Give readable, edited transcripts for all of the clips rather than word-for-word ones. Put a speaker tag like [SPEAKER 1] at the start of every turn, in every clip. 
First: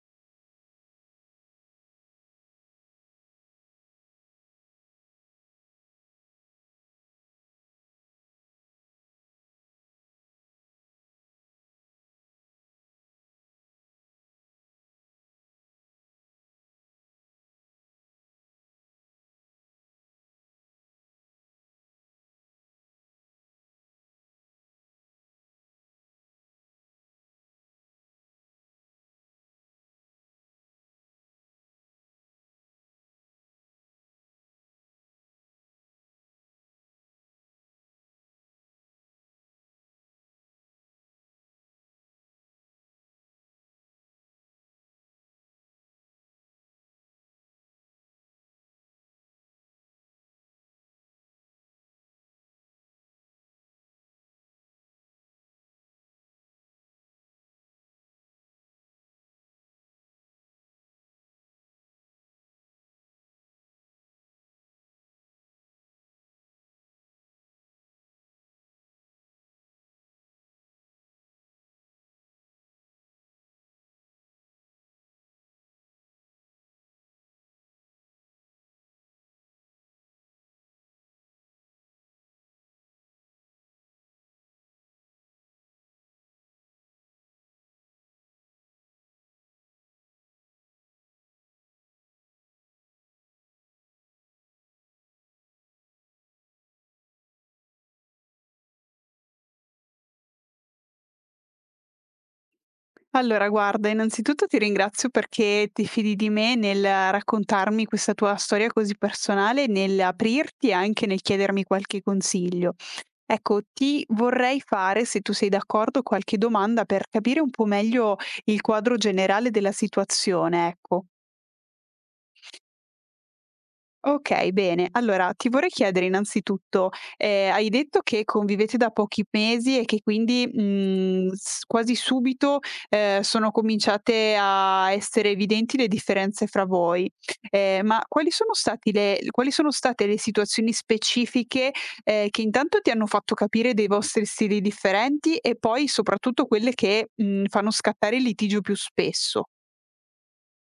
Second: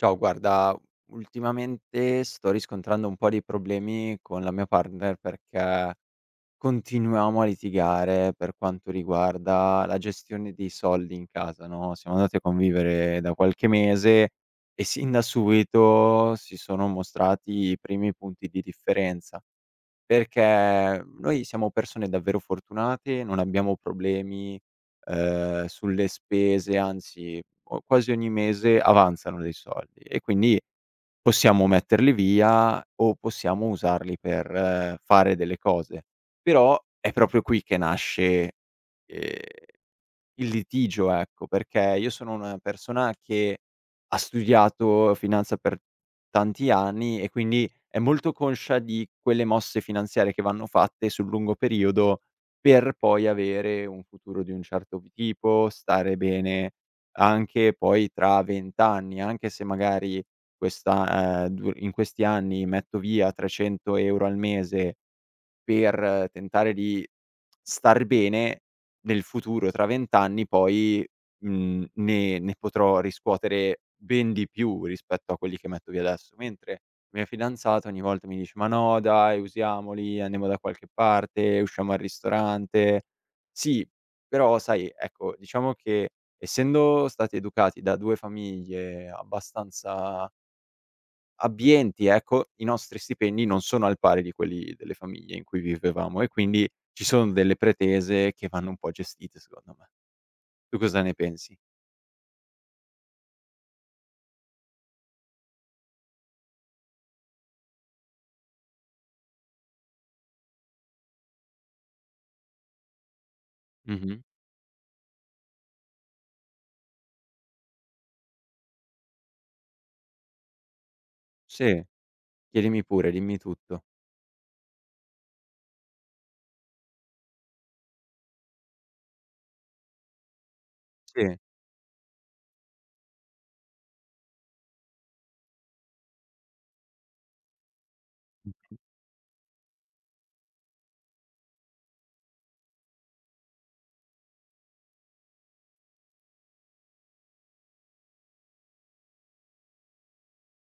[SPEAKER 1] Ciao, guarda, ultimamente sto riscontrando un po' dei problemi con la mia partner perché continuiamo a litigare per quanto riguarda la gestione dei soldi in casa, no? Siamo andati a convivere da qualche mese e sin da subito si sono mostrati i primi punti di differenza. Perché noi siamo persone davvero fortunate, non abbiamo problemi, sulle spese, anzi o quasi ogni mese avanzano dei soldi e quindi possiamo metterli via o possiamo usarli per fare delle cose. Però è proprio qui che nasce, ehm il litigio, ecco, perché io sono una persona che ha studiato finanza per tanti anni e quindi è molto conscia di quelle mosse finanziarie che vanno fatte sul lungo periodo per poi avere un futuro di un certo tipo, stare bene anche poi tra 20 anni, anche se magari questa, du in questi anni metto via 300 € al mese per tentare di star bene nel futuro, tra 20 anni poi, ne potrò riscuotere ben di più rispetto a quelli che metto via adesso. Mentre la mia fidanzata ogni volta mi dice: "Ma no dai, usiamoli, andiamo da qualche parte, usciamo al ristorante". Sì, però sai, ecco, diciamo che essendo stati educati da 2 famiglie abbastanza abbienti, ecco, i nostri stipendi non sono al pari di quelli delle famiglie in cui vivevamo e quindi ci sono delle pretese che vanno un po' gestite secondo me. Tu cosa ne pensi?
[SPEAKER 2] Allora guarda, innanzitutto ti ringrazio perché ti fidi di me nel raccontarmi questa tua storia così personale, nell'aprirti e anche nel chiedermi qualche consiglio. Ecco, ti
[SPEAKER 1] Mh-mh.
[SPEAKER 2] vorrei fare, se tu sei d'accordo, qualche domanda per capire un po' meglio il quadro generale della situazione, ecco.
[SPEAKER 1] Sì, chiedimi pure, dimmi tutto.
[SPEAKER 2] Okay, bene. Allora ti vorrei chiedere innanzitutto, hai detto che convivete da pochi mesi e che quindi, mhmm,
[SPEAKER 1] Sì.
[SPEAKER 2] s quasi subito, sono cominciate a essere evidenti le differenze fra voi. Ma quali sono state le situazioni specifiche, che intanto ti hanno fatto capire dei vostri stili differenti e poi soprattutto quelle che, fanno scattare il litigio più spesso?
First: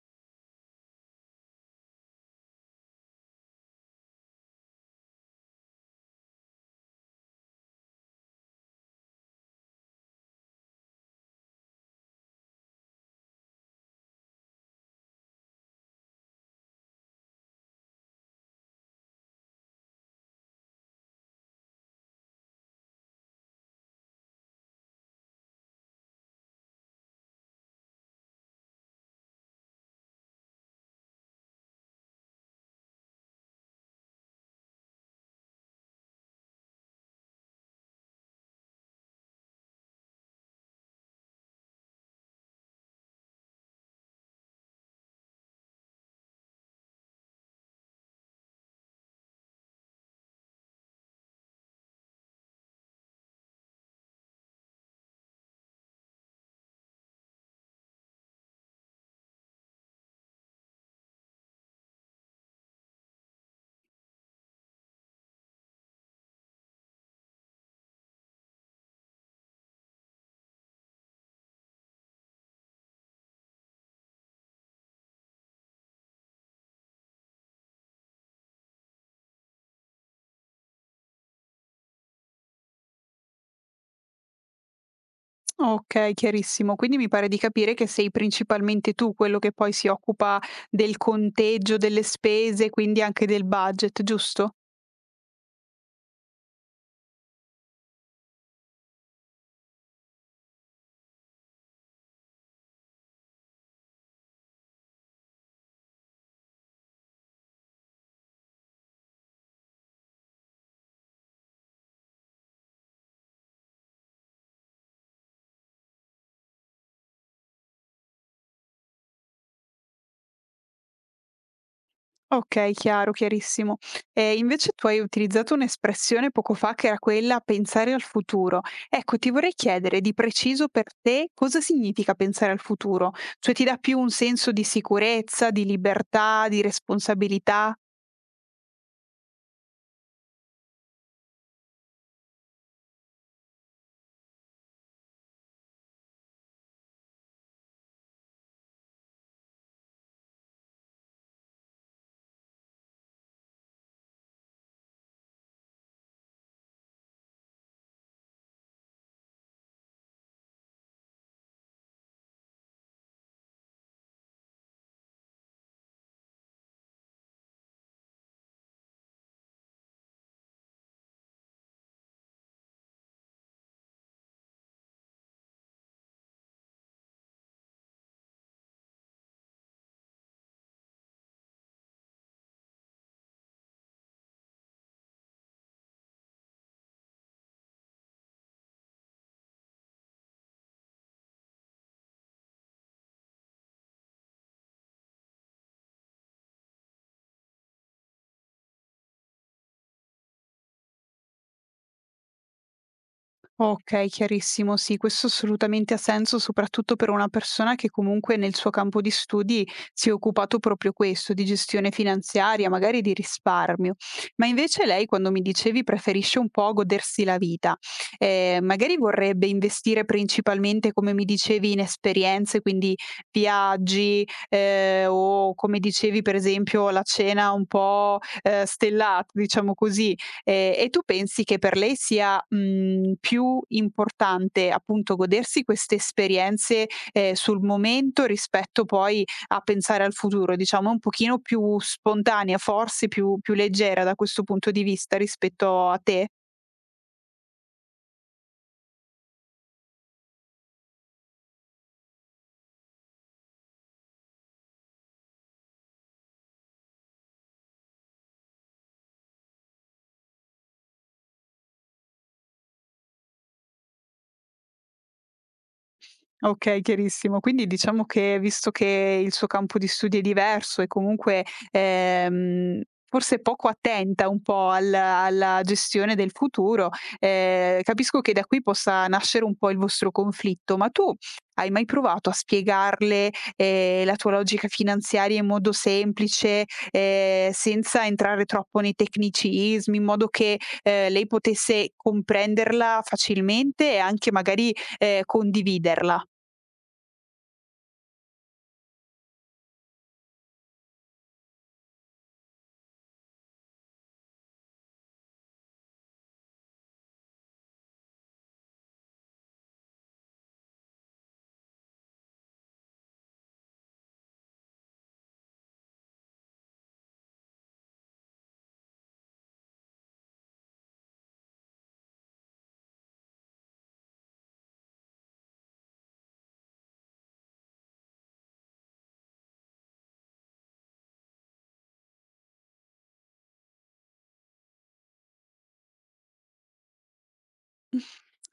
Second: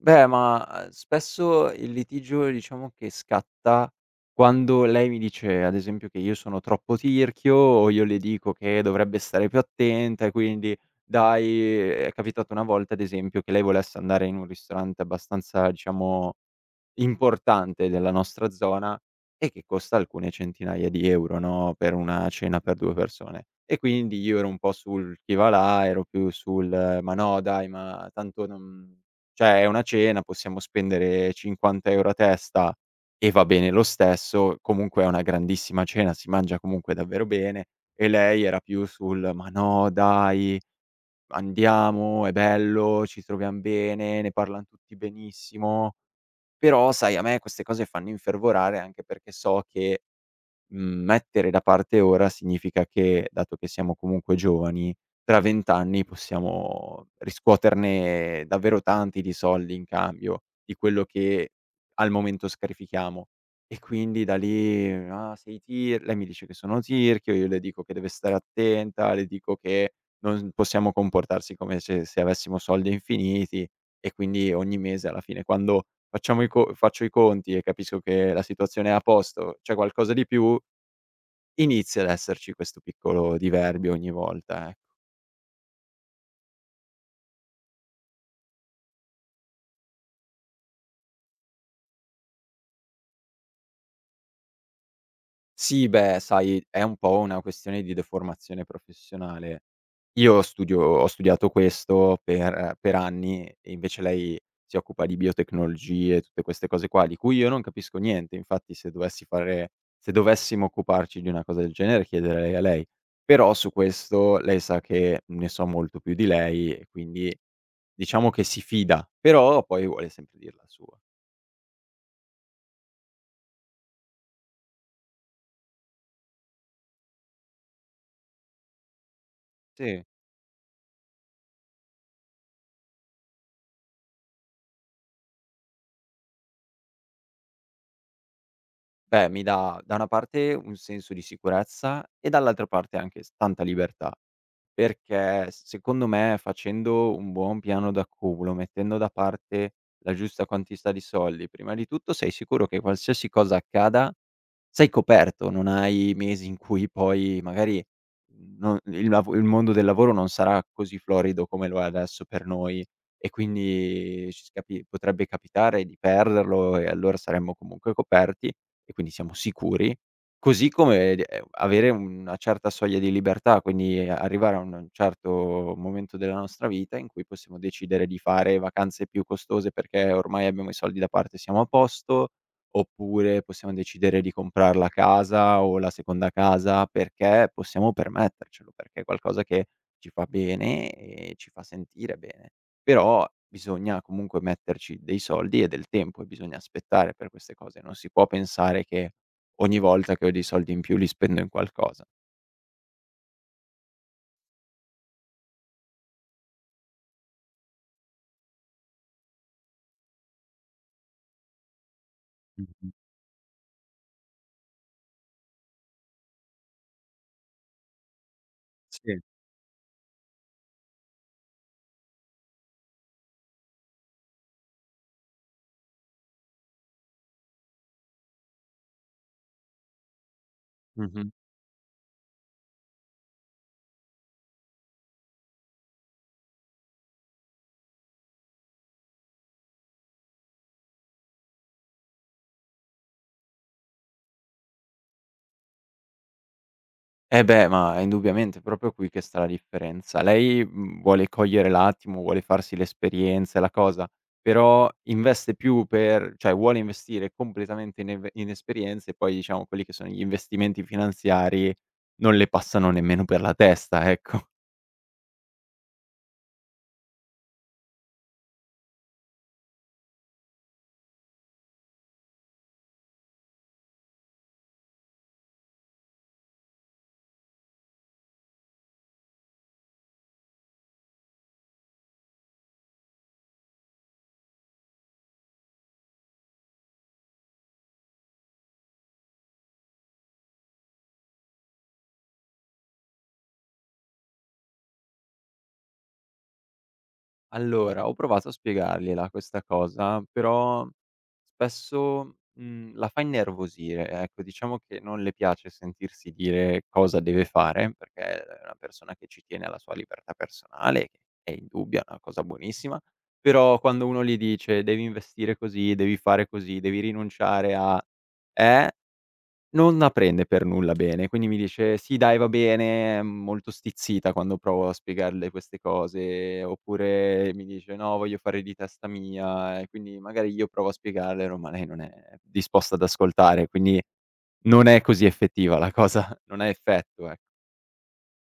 [SPEAKER 1] Beh, ma, spesso il litigio diciamo che scatta quando lei mi dice, ad esempio, che io sono troppo tirchio o io le dico che dovrebbe stare più attenta e quindi dai è capitato una volta, ad esempio, che lei volesse andare in un ristorante abbastanza, diciamo importante della nostra zona e che costa alcune centinaia di euro, no, per una cena per 2 persone. E quindi io ero un po' sul chi va là, ero più sul: "Ma no dai, ma tanto non cioè è una cena, possiamo spendere 50 € a testa e va bene lo stesso, comunque è una grandissima cena, si mangia comunque davvero bene". E lei era più sul: "Ma no dai, andiamo, è bello, ci troviam bene, ne parlan tutti benissimo". Però sai a me queste cose fanno infervorare anche perché so che, mettere da parte ora significa che, dato che siamo comunque giovani, tra 20 anni possiamo riscuoterne davvero tanti di soldi in cambio di quello che al momento scarifichiamo. E quindi da lì: "Ah sei tir" lei mi dice che sono tirchio, io le dico che deve stare attenta, le dico che non possiamo comportarsi come se avessimo soldi infiniti e quindi ogni mese alla fine quando facciamo i co faccio i conti e capisco che la situazione è a posto, c'è qualcosa di più, inizia ad esserci questo piccolo diverbio ogni volta, e
[SPEAKER 2] Okay, chiarissimo. Quindi mi pare di capire che sei principalmente tu quello che poi si occupa del conteggio delle spese, quindi anche del budget, giusto?
[SPEAKER 1] sì. Beh, sai, è un po' una questione di deformazione professionale. Io studio ho studiato questo per anni e invece lei si occupa di biotecnologie, tutte queste cose qua, di cui io non capisco niente. Infatti se dovessimo occuparci di una cosa del genere chiederei a lei. Però su questo lei sa che ne so molto più di lei e quindi diciamo che si fida, però poi vuole sempre dir la sua.
[SPEAKER 2] Okay, chiaro, chiarissimo. E invece tu hai utilizzato un'espressione poco fa che era quella "pensare al futuro". Ecco, ti vorrei chiedere
[SPEAKER 1] Sì.
[SPEAKER 2] di preciso per te cosa significa pensare al futuro? Cioè ti dà più un senso di sicurezza, di libertà, di responsabilità?
[SPEAKER 1] Beh, mi dà da una parte un senso di sicurezza e dall'altra parte anche s tanta libertà. Perché s secondo me facendo un buon piano d'accumulo, mettendo da parte la giusta quantità di soldi, prima di tutto sei sicuro che qualsiasi cosa accada sei coperto, non hai mesi in cui poi magari non il lav il mondo del lavoro non sarà così florido come lo è adesso per noi e quindi ci scapi potrebbe capitare di perderlo e allora saremmo comunque coperti e quindi siamo sicuri. Così come d Avere una certa soglia di libertà, quindi arrivare a un certo momento della nostra vita in cui possiamo decidere di fare vacanze più costose perché ormai abbiamo i soldi da parte e siamo a posto, oppure possiamo decidere di comprar la casa o la seconda casa perché possiamo permettercelo, perché è qualcosa che ci fa bene e ci fa sentire bene. Però bisogna comunque metterci dei soldi e del tempo e bisogna aspettare per queste cose. Non si può pensare che ogni volta che ho dei soldi in più li spendo in qualcosa.
[SPEAKER 2] Okay, chiarissimo. Sì, questo assolutamente ha senso, soprattutto per una persona che comunque nel suo campo di studi si è occupato proprio questo, di gestione finanziaria,
[SPEAKER 1] Mh-mh.
[SPEAKER 2] magari di risparmio. Ma invece lei, quando mi dicevi, preferisce un po' godersi la vita. Magari
[SPEAKER 1] Sì.
[SPEAKER 2] vorrebbe investire principalmente, come mi dicevi, in esperienze, quindi viaggi, o come dicevi per esempio la cena un po', stellata, diciamo così. E tu
[SPEAKER 1] Mh-mh.
[SPEAKER 2] pensi che per lei sia, più importante appunto godersi queste esperienze, sul momento rispetto poi a pensare al futuro, diciamo è un pochino più spontanea, forse più leggera da questo punto di vista rispetto a te?
[SPEAKER 1] Eh beh, ma indubbiamente è proprio qui che sta la differenza. Lei, vuole cogliere l'attimo, vuole farsi l'esperienza e la cosa, però investe più per cioè vuole investire completamente in eve in esperienze e poi diciamo quelli che sono gli investimenti finanziari non le passano nemmeno per la testa, ecco.
[SPEAKER 2] Okay, chiarissimo. Quindi diciamo che, visto che il suo campo di studi è diverso e comunque, ehm, forse poco attenta un po' al alla gestione del futuro, capisco che da qui possa nascere un po' il vostro conflitto, ma tu hai mai provato a spiegarle, la tua logica finanziaria in modo semplice, senza entrare troppo nei tecnicismi, in modo che, lei potesse comprenderla facilmente e anche magari, condividerla?
[SPEAKER 1] Allora, ho provato a spiegargliela questa cosa, però spesso, la fa innervosire, ecco. Diciamo che non le piace sentirsi dire cosa deve fare, perché è una persona che ci tiene alla sua libertà personale, che è indubbia, è una cosa buonissima, però quando uno gli dice: "Devi investire così, devi fare così, devi rinunciare a" eh? Non la prende per nulla bene, quindi mi dice: "Sì dai, va bene", è molto stizzita quando provo a spiegarle queste cose, oppure mi dice: "No, voglio fare di testa mia", e quindi magari io provo a spiegarglielo, ma lei non è disposta ad ascoltare, quindi non è così effettiva la cosa, non ha effetto, ecco.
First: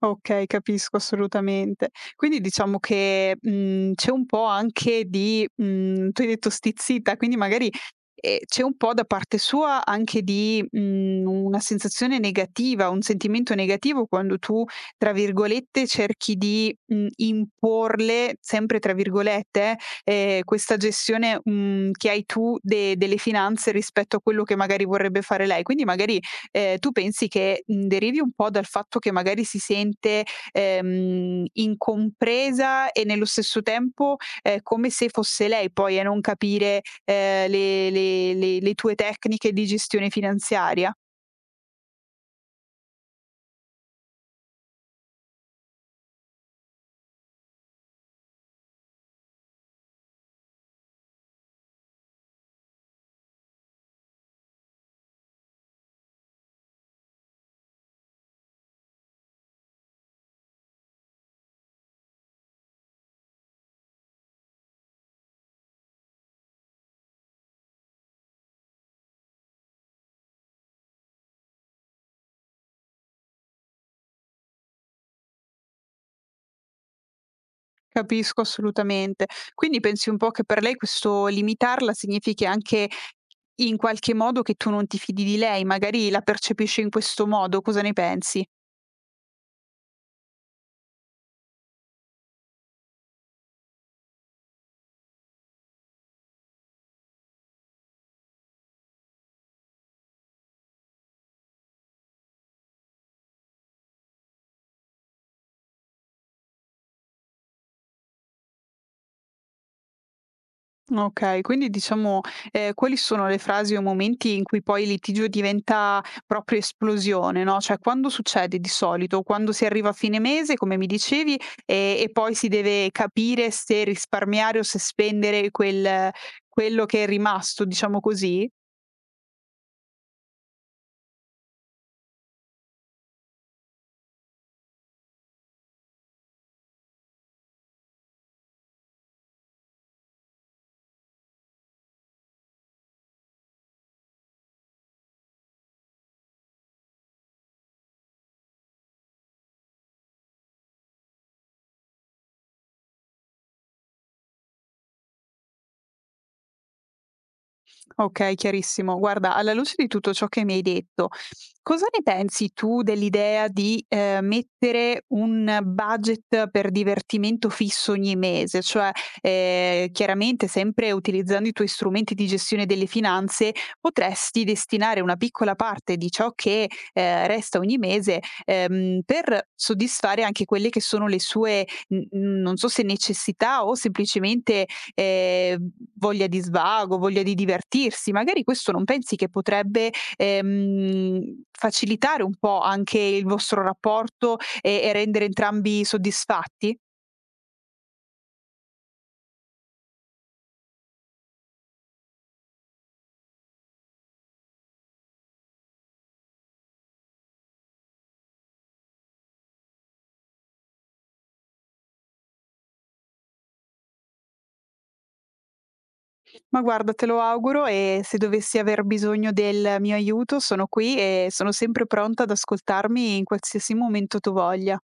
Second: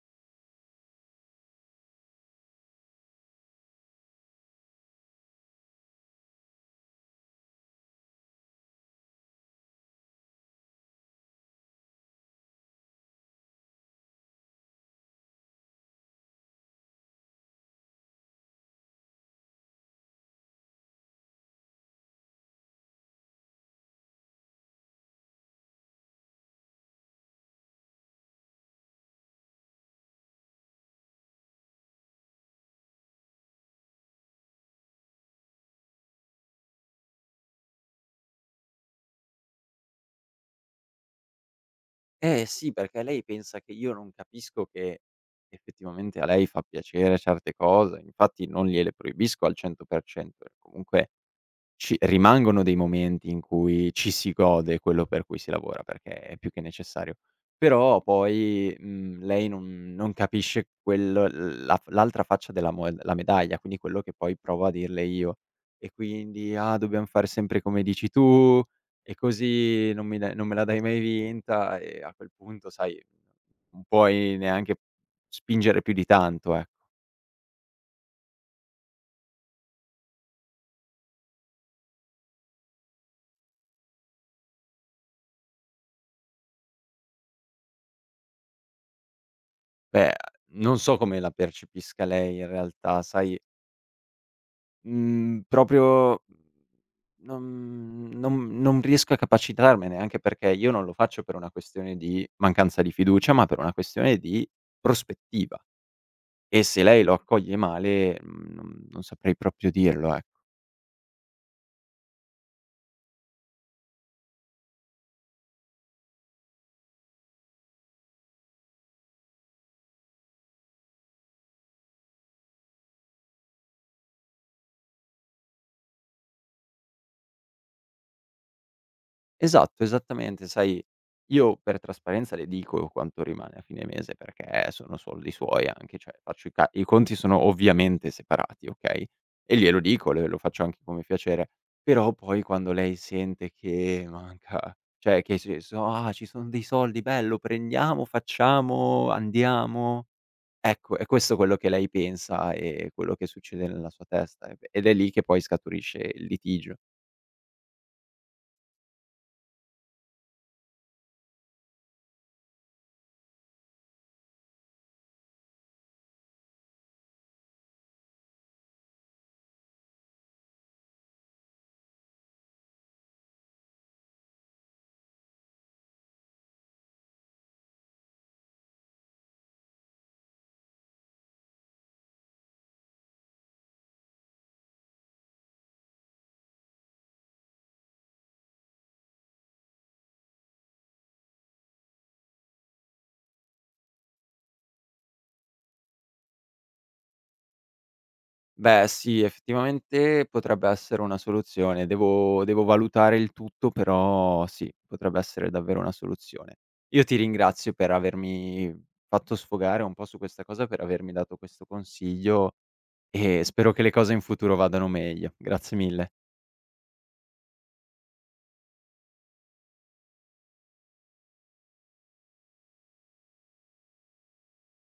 [SPEAKER 2] Okay, capisco assolutamente. Quindi diciamo che, c'è un po' anche di tu hai detto stizzita, quindi magari, c'è un po' da parte sua anche di, una sensazione negativa, un sentimento negativo quando tu, tra virgolette, cerchi di, "imporle", sempre tra virgolette, questa gestione, che hai tu de delle finanze rispetto a quello che magari vorrebbe fare lei. Quindi magari tu pensi che, derivi un po' dal fatto che magari si sente, incompresa e nello stesso tempo è come se fosse lei poi a non capire, le tue tecniche di gestione finanziaria?
[SPEAKER 1] Eh sì, perché lei pensa che io non capisco che effettivamente a lei fa piacere certe cose, infatti non gliele proibisco al 100%, comunque ci rimangono dei momenti in cui ci si gode quello per cui si lavora, perché è più che necessario. Però poi, lei non capisce quel la f l'altra faccia della moe la medaglia, quindi quello che poi provo a dirle io. E quindi: "Ah, dobbiam fare sempre come dici tu, e così non me la dai mai vinta." E a quel punto, sai, non puoi neanche spingere più di tanto, ecco.
[SPEAKER 2] Capisco assolutamente. Quindi pensi un po' che per lei questo limitarla significhi anche in qualche modo che tu non ti fidi di lei, magari la percepisci in questo modo, cosa ne pensi?
[SPEAKER 1] Beh, non so come la percepisca lei in realtà, sai. Mhmm, Proprio non riesco a capacitarmene, anche perché io non lo faccio per una questione di mancanza di fiducia, ma per una questione di prospettiva e se lei lo accoglie male, non saprei proprio dirlo, e
[SPEAKER 2] Okay, quindi diciamo, quali sono le frasi o momenti in cui poi il litigio diventa proprio esplosione, no, cioè quando succede di solito? Quando si arriva a fine mese, come mi dicevi, e poi si deve capire se risparmiare o se spendere quello che è rimasto, diciamo così?
[SPEAKER 1] esatto, esattamente. Sai, io per trasparenza le dico quanto rimane a fine mese, perché sono soldi suoi anche, cioè faccio i ca i conti sono ovviamente separati, okay, e glielo dico, le lo faccio anche come piacere. Però poi quando lei sente che manca cioè che ci so "Ah, ci son dei soldi, bello, prendiamo, facciamo, andiamo." Ecco, è questo quello che lei pensa e quello che succede nella sua testa, ed è lì che poi scaturisce il litigio.
[SPEAKER 2] Okay, chiarissimo. Guarda, alla luce di tutto ciò che mi hai detto, cosa ne pensi tu dell'idea di, mettere un budget per divertimento fisso ogni mese? Cioè, chiaramente sempre utilizzando i tuoi strumenti di gestione delle finanze, potresti destinare una piccola parte di ciò che, resta ogni mese, per soddisfare anche quelle che sono le sue non so se necessità o semplicemente, ehm, voglia di svago, voglia di divertirsi. Magari questo non pensi che potrebbe, facilitare un po' anche il vostro rapporto e rendere entrambi soddisfatti?
[SPEAKER 1] Beh, sì, effettivamente potrebbe essere una soluzione. Devo valutare il tutto, però sì, potrebbe essere davvero una soluzione. Io ti ringrazio per avermi fatto sfogare un po' su questa cosa, per avermi dato questo consiglio e spero che le cose in futuro vadano meglio. Grazie mille.
[SPEAKER 2] Ma guarda, te lo auguro e se dovessi aver bisogno del mio aiuto sono qui e sono sempre pronta ad ascoltarmi in qualsiasi momento tu voglia.